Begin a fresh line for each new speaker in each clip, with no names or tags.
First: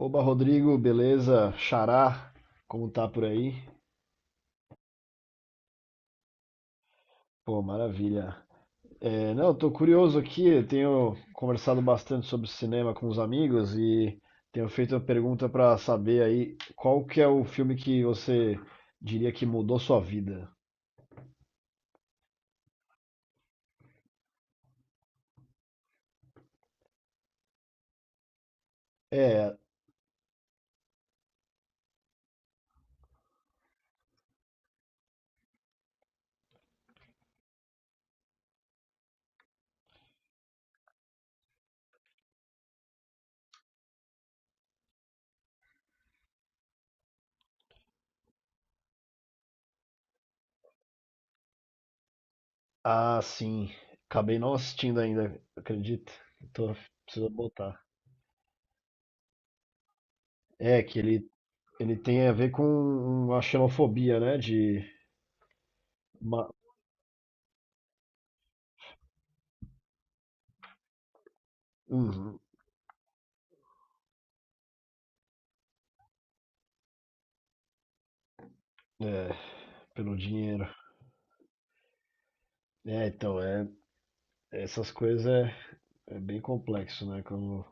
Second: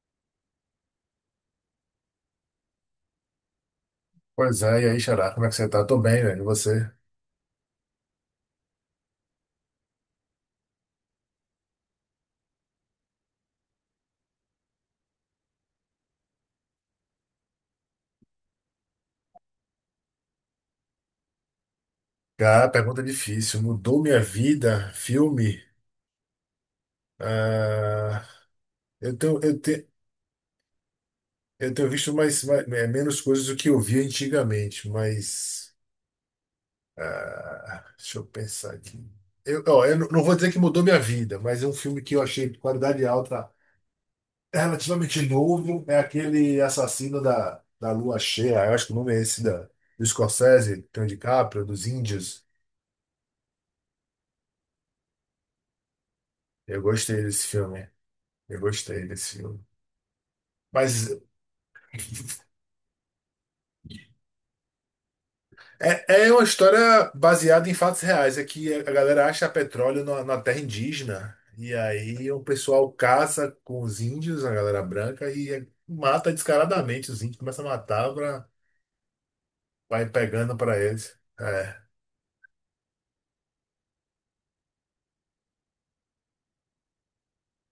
Oba, Rodrigo, beleza? Xará, como tá por aí?
Pois é, e aí, Xará, como é que você tá? Tô bem, velho. E você?
Pô, maravilha. É, não, eu tô curioso aqui, eu tenho conversado bastante sobre cinema com os amigos e tenho feito uma pergunta pra saber aí qual que é o filme que você diria que mudou sua vida?
Cara, pergunta difícil. Mudou minha vida? Filme? Ah, eu tenho,
É,
eu tenho, eu tenho visto mais, menos coisas do que eu via antigamente, mas. Deixa eu pensar aqui. Eu, ó, eu não vou dizer que mudou minha vida, mas é um filme que eu achei de qualidade alta, é relativamente novo. É aquele Assassino da Lua Cheia, eu acho que o nome é esse, da, do Scorsese, do DiCaprio, dos Índios.
sim, acabei não assistindo ainda, acredita? Tô,
Eu gostei
preciso
desse
botar.
filme. Eu gostei desse filme.
É, que
Mas
ele, ele tem a ver com uma xenofobia, né?
é, é uma
Uma,
história baseada em fatos reais. É que a galera acha petróleo na terra indígena. E aí
Uhum,
o pessoal caça com os índios, a galera branca, e mata descaradamente os índios. Começa a matar pra,
é,
vai
pelo
pegando
dinheiro.
pra eles. É,
É, então, é, essas coisas é bem complexo, né?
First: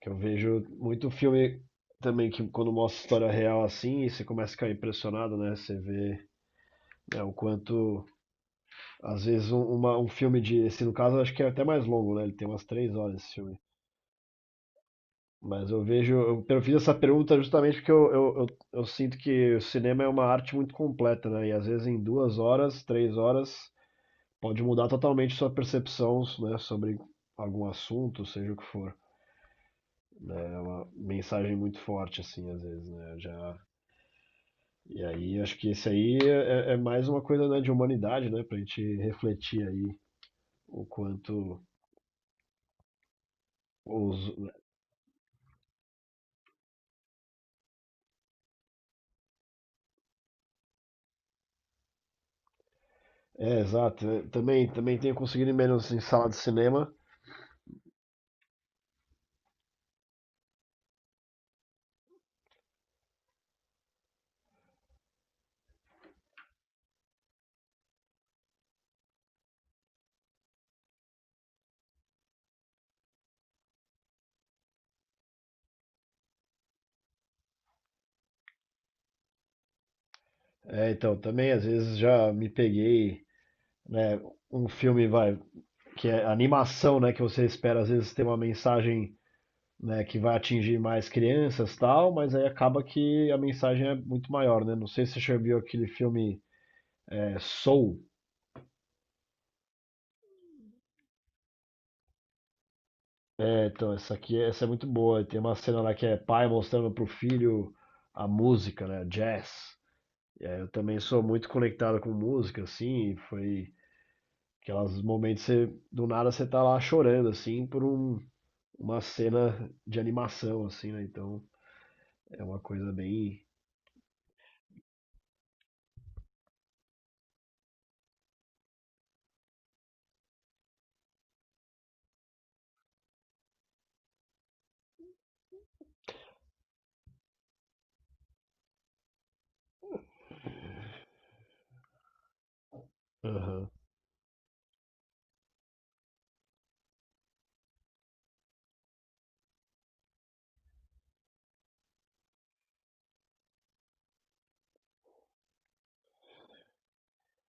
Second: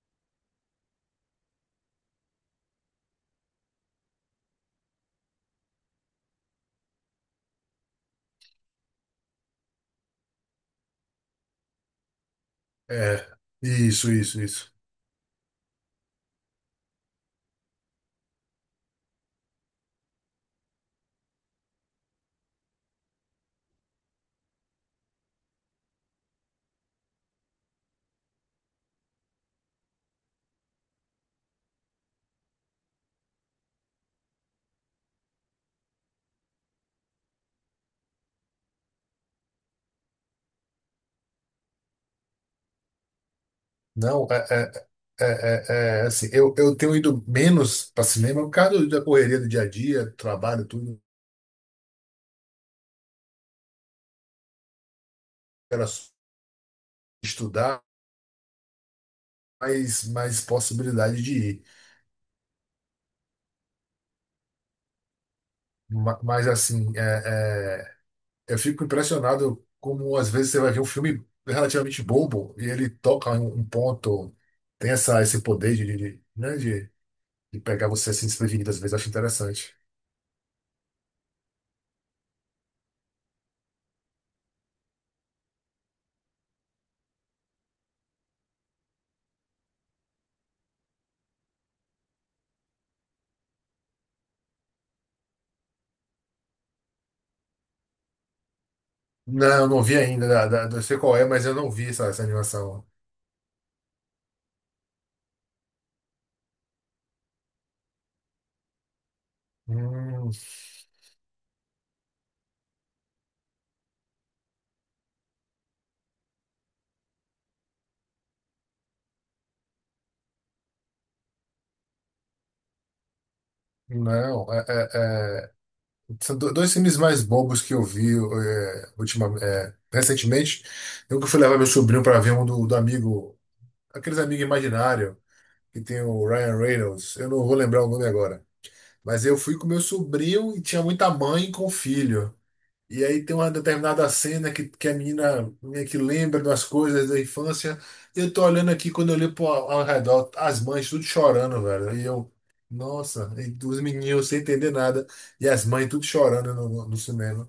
Que eu vejo muito filme também que quando mostra história real assim, você começa a ficar impressionado, né? Você vê, né, o quanto, às vezes, um filme de, esse no caso, eu acho que é até mais longo, né? Ele tem umas 3 horas
é.
esse filme.
Isso, isso, isso.
Mas eu vejo, eu fiz essa pergunta justamente porque eu sinto que o cinema é uma arte muito completa, né? E às vezes em 2 horas, 3 horas, pode mudar totalmente sua percepção, né? Sobre algum assunto, seja o que for. Uma mensagem muito forte, assim, às vezes, né? Já... E aí, acho que esse aí é mais uma coisa, né, de humanidade, né? Pra gente refletir aí o quanto os...
Não, é, é, assim. Eu tenho ido menos para cinema por causa da correria do dia a dia, trabalho, tudo.
É, exato, né, também, também tenho conseguido ir
Era
menos em
só
sala de cinema.
estudar. Mais possibilidade de ir. Mas assim, eu fico impressionado como às vezes você vai ver um filme relativamente bobo e ele toca em um ponto, tem esse poder de de, pegar você assim desprevenido, às vezes eu acho interessante.
É, então, também às vezes já me peguei, né, um filme vai, que é animação, né, que você espera às vezes ter uma mensagem, né, que vai atingir mais crianças, tal, mas aí acaba que a mensagem é muito maior, né? Não sei se você já viu aquele filme. É, Soul.
Não, eu não vi ainda, eu sei qual é, mas eu não vi essa animação.
É, então, essa aqui, é, essa é muito boa. Tem uma cena lá que é pai mostrando pro filho a música, né? Jazz.
Hum,
E aí eu também sou muito conectado com música, assim, e foi aqueles momentos que você, do nada você tá lá chorando, assim, por uma cena de animação, assim, né? Então é uma coisa bem.
não, é, é, é, são dois filmes mais bobos que eu vi ultimamente, recentemente. Eu que fui levar meu sobrinho para ver um do amigo, aqueles amigos imaginários que tem o Ryan Reynolds, eu não vou lembrar o nome agora. Mas eu fui com meu sobrinho e tinha muita mãe com filho. E aí tem uma
Aham.
determinada cena que a menina meio que lembra das coisas da infância. Eu tô olhando aqui, quando eu olho pro, ao redor, as mães tudo chorando, velho. E eu, nossa, e os meninos sem entender nada. E as mães tudo chorando no cinema.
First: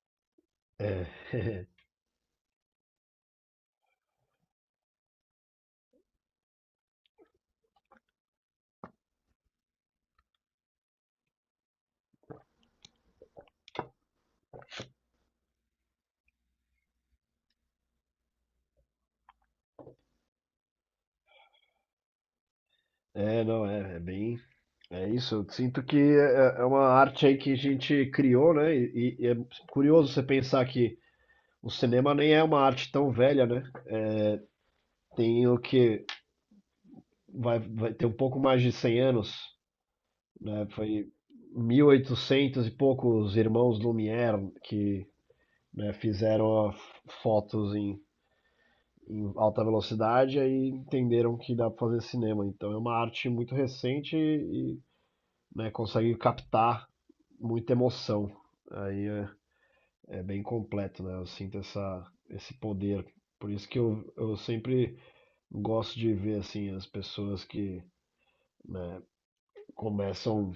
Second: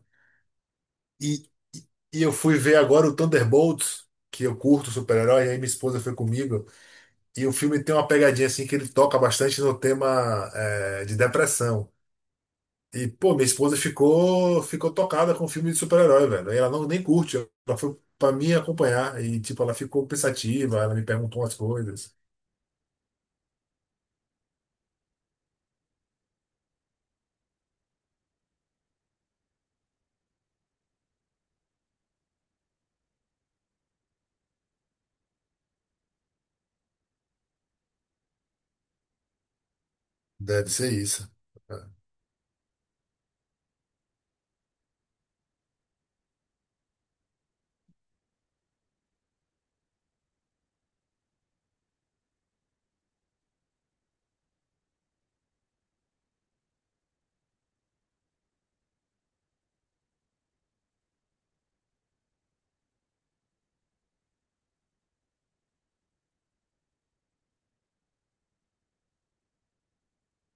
É.
E, e eu fui ver agora o Thunderbolts, que eu curto super-herói, e aí minha esposa foi comigo. E o filme tem uma pegadinha assim que ele toca bastante no tema de depressão. E, pô, minha esposa ficou tocada com filme de super-herói, velho. E ela não nem curte, ela foi pra me acompanhar. E, tipo, ela ficou pensativa, ela me perguntou umas coisas.
É, não, é, é bem. É isso. Eu sinto que é uma arte aí que a gente criou, né? E é curioso você pensar que o cinema nem é uma arte tão velha, né? Tem o que vai ter um pouco mais de 100 anos, né?
Deve ser
Foi
isso.
mil e
É.
oitocentos e poucos, irmãos Lumière que, né, fizeram a- fotos em, em alta velocidade e aí entenderam que dá para fazer cinema. Então é uma arte muito recente e, né, consegue captar muita emoção. Aí é, é bem completo, né? Eu sinto essa, esse poder. Por isso que eu sempre gosto de ver assim as pessoas que, né, começam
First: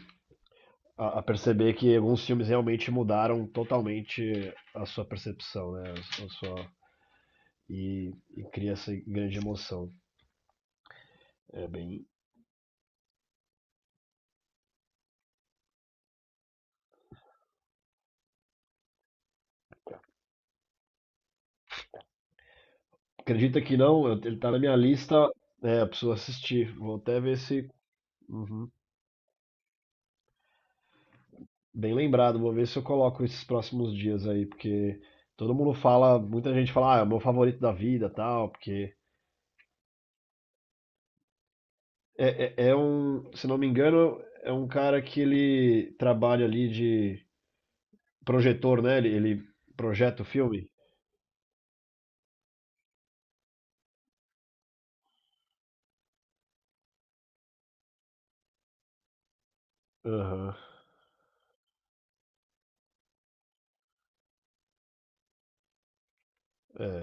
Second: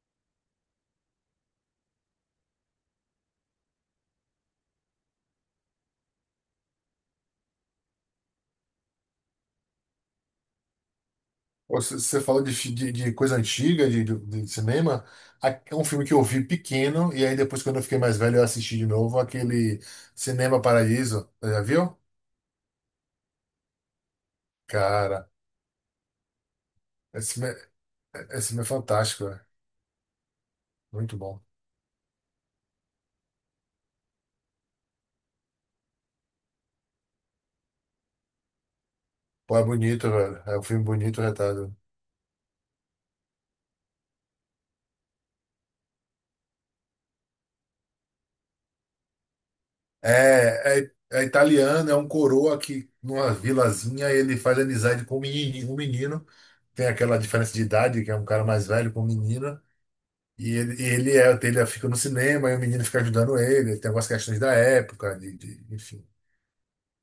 a perceber que alguns filmes realmente mudaram totalmente a sua percepção, né? A sua, e, e cria essa grande emoção. É
Ou se-
bem.
Você falou de coisa antiga, de cinema. É um filme que eu vi pequeno, e aí depois, quando eu fiquei mais velho, eu assisti de novo aquele Cinema Paraíso. Já viu?
Acredita que não? Ele tá na minha lista.
Cara,
É, eu preciso assistir. Vou até
esse
ver
filme
se.
esse filme é
Uhum.
fantástico. Muito bom.
Bem lembrado, vou ver se eu coloco esses próximos dias aí, porque todo mundo fala, muita gente fala, ah, é o meu favorito da vida, tal, porque
Pô, é bonito, velho. É um filme bonito, retado.
É um, se não me engano, é um cara que ele trabalha ali de projetor, né? Ele projeta o filme.
É italiano, é um coroa que numa vilazinha ele faz amizade com um menino, um menino. Tem aquela diferença de idade, que é um cara mais velho com um menino. E
Aham,
ele, ele fica no cinema e o menino fica ajudando ele. Tem algumas questões da época, enfim.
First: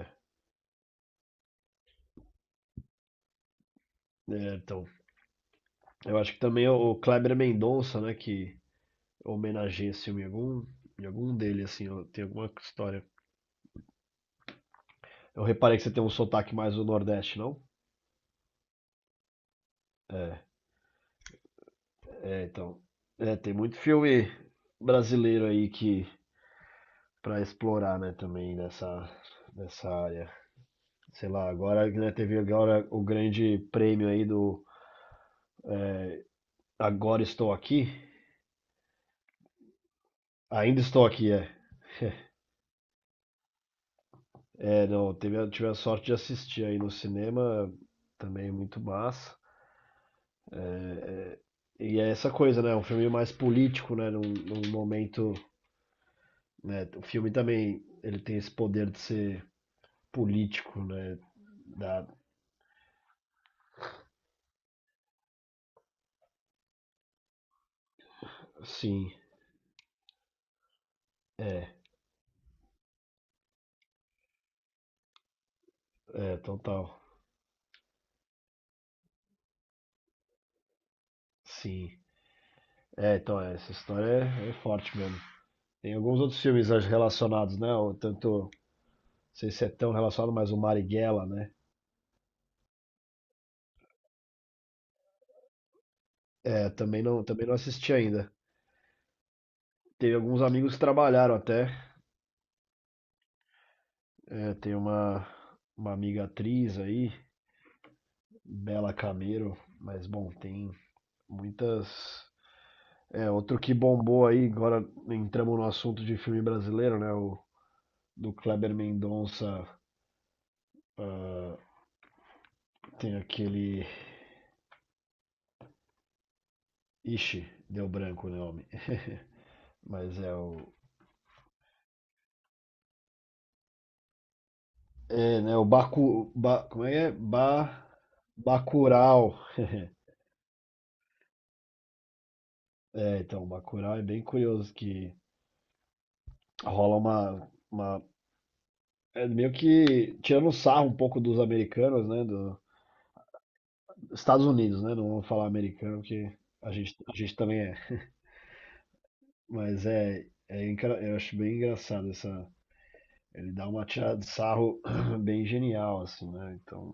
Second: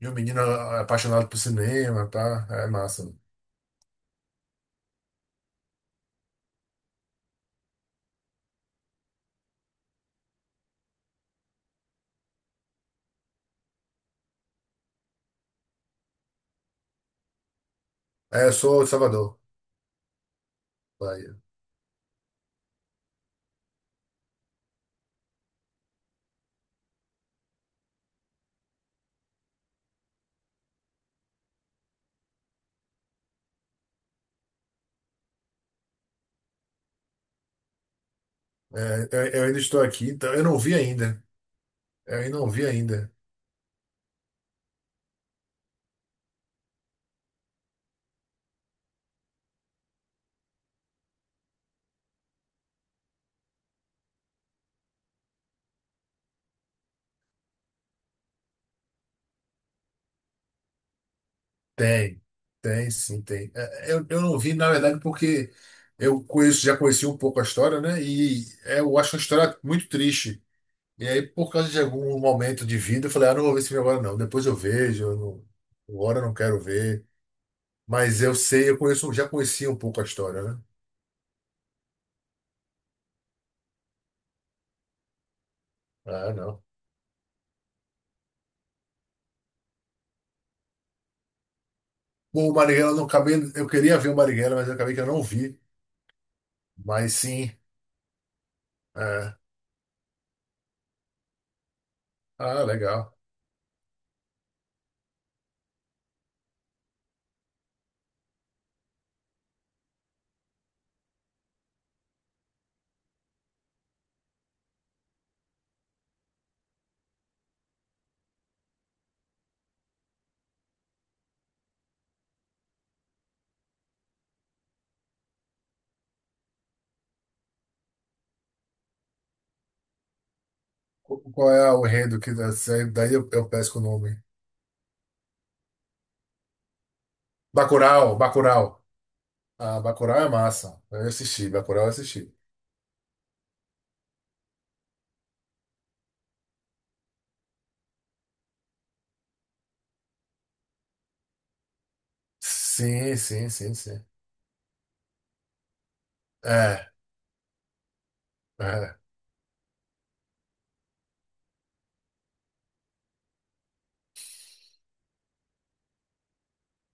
E o menino é apaixonado por cinema, tá? É massa.
É, então, eu acho que também o Kleber Mendonça, né? Que homenageia esse filme em algum dele, assim, ó, tem alguma história. Eu reparei que você tem um sotaque mais do Nordeste, não?
É, eu sou de Salvador,
É,
Bahia.
então. É, tem muito filme brasileiro aí que para explorar, né, também nessa área. Sei lá, agora, né, teve agora o grande prêmio aí do, é, Agora Estou Aqui.
É, eu ainda estou aqui, então eu não vi
Ainda Estou
ainda.
Aqui, é.
Eu ainda não vi ainda.
É, não, teve, tive a sorte de assistir aí no cinema, também muito massa. É, é, E é essa coisa, né? Um filme mais político, né? Num momento, né? O filme também, ele tem esse poder de ser político, né? Da,
Tem, tem, sim, tem. É, eu não vi, na verdade, porque eu conheço, já conheci um pouco a história, né? E é, eu
sim,
acho uma história muito triste. E aí, por causa
é,
de algum momento de vida, eu falei, ah, não vou ver esse filme agora, não. Depois eu vejo, eu não, agora eu não quero
total,
ver. Mas eu sei, eu conheço, já conhecia um pouco a história, né?
sim. É, então, é, essa história é forte mesmo. Tem alguns
Ah,
outros
não.
filmes relacionados, né? O Tanto, não sei se é tão relacionado, mas o Marighella, né?
Bom, o Marighella, eu não acabei, eu queria ver o Marighella, mas eu acabei que eu não vi.
É,
Mas
também
sim,
não assisti ainda.
é.
Teve alguns amigos que trabalharam até.
Ah, legal.
É, tem uma amiga atriz aí, Bela Camero, mas bom, tem muitas. É, outro que bombou aí, agora entramos no assunto de filme brasileiro, né? O do Kleber Mendonça. Ah, tem aquele. Ixi, deu branco o nome. Mas é o.
Qual é o enredo que daí eu peço o nome?
É, né? O Baku, ba, como é que é? Ba,
Bacurau, Bacurau.
Bacurau.
Ah, Bacurau é massa. Eu assisti, Bacurau eu assisti.
É, então, Bacurau é bem curioso que rola uma, é meio que tirando sarro um pouco dos americanos, né? Do
Sim, sim, sim, sim.
Estados Unidos, né? Não vou falar americano, porque
É,
a gente também é.
é.
Mas é engra- eu acho bem engraçado essa. Ele dá uma tirada de sarro bem genial, assim, né? Então.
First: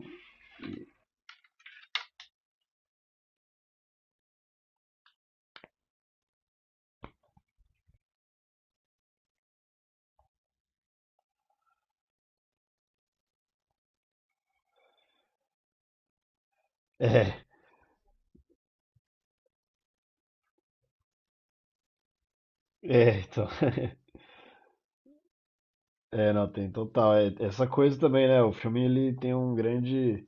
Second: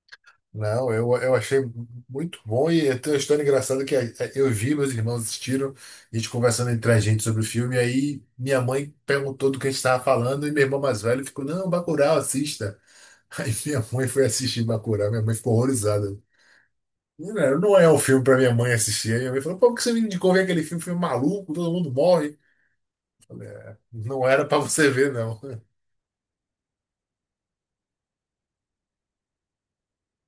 Não, eu achei muito bom e tem uma história engraçada que é, eu vi, meus irmãos assistiram, a gente conversando entre a gente sobre o filme, e aí minha mãe perguntou do que a gente estava falando e meu irmão mais velho ficou, não, Bacurau, assista. Aí minha mãe foi assistir Bacurau, minha mãe ficou horrorizada. Não,
É,
não é um filme para minha mãe assistir. Aí minha mãe falou, pô, por que você me indicou ver aquele filme, filme é maluco, todo mundo morre. Eu
então.
falei, é, não era para você ver, não.
É, não, tem total. É, essa coisa também, né? O filme ele tem um grande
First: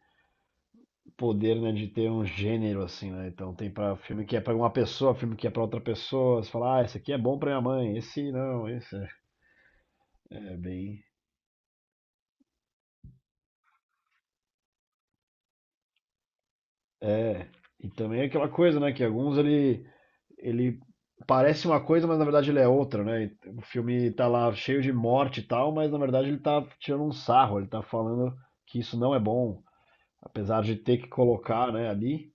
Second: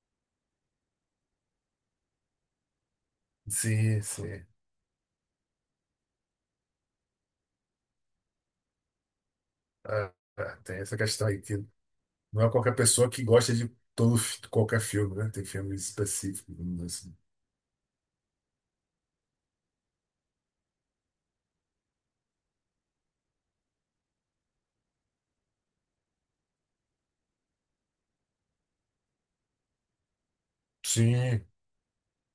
poder, né, de ter um gênero assim, né? Então tem para
Sim,
filme que é
sim.
para uma pessoa, filme que é para outra pessoa. Você fala, ah, esse aqui é bom para minha mãe, esse não, esse é,
Ah,
é
ah, tem essa
bem.
questão aí, que não é qualquer pessoa que gosta de qualquer filme, né? Tem filmes específicos, vamos dizer assim.
É. E também é aquela coisa, né, que alguns ele parece uma coisa, mas na verdade ele é outra, né? E o filme tá lá cheio de morte e tal, mas na verdade ele tá tirando um sarro, ele tá falando que isso não é bom, apesar de ter que
Sim,
colocar, né, ali.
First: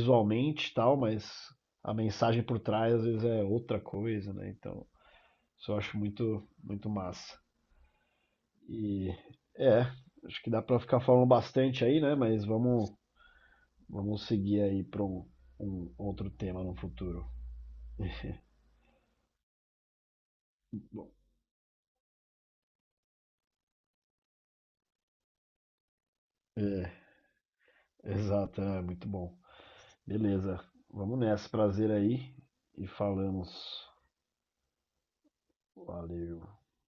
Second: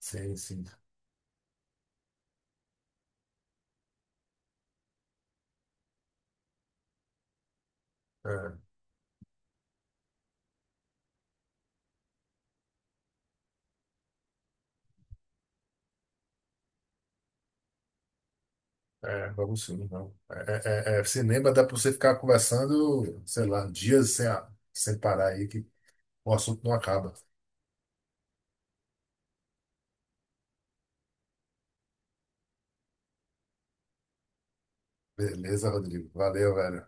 sim, sim.
e tal, mas a mensagem por trás às vezes é outra coisa, né? Então, isso eu acho muito, muito massa.
É,
E é, acho que dá pra ficar falando bastante aí, né? Mas vamos, vamos seguir aí pra um, um outro tema no futuro.
vamos sim, não. Cinema dá para você ficar conversando, sei lá, dias sem, sem parar aí, que o assunto não acaba.
Exato, é muito bom. Beleza, vamos nessa, prazer aí e falamos.
Beleza, Rodrigo?
Valeu.
Valeu, velho.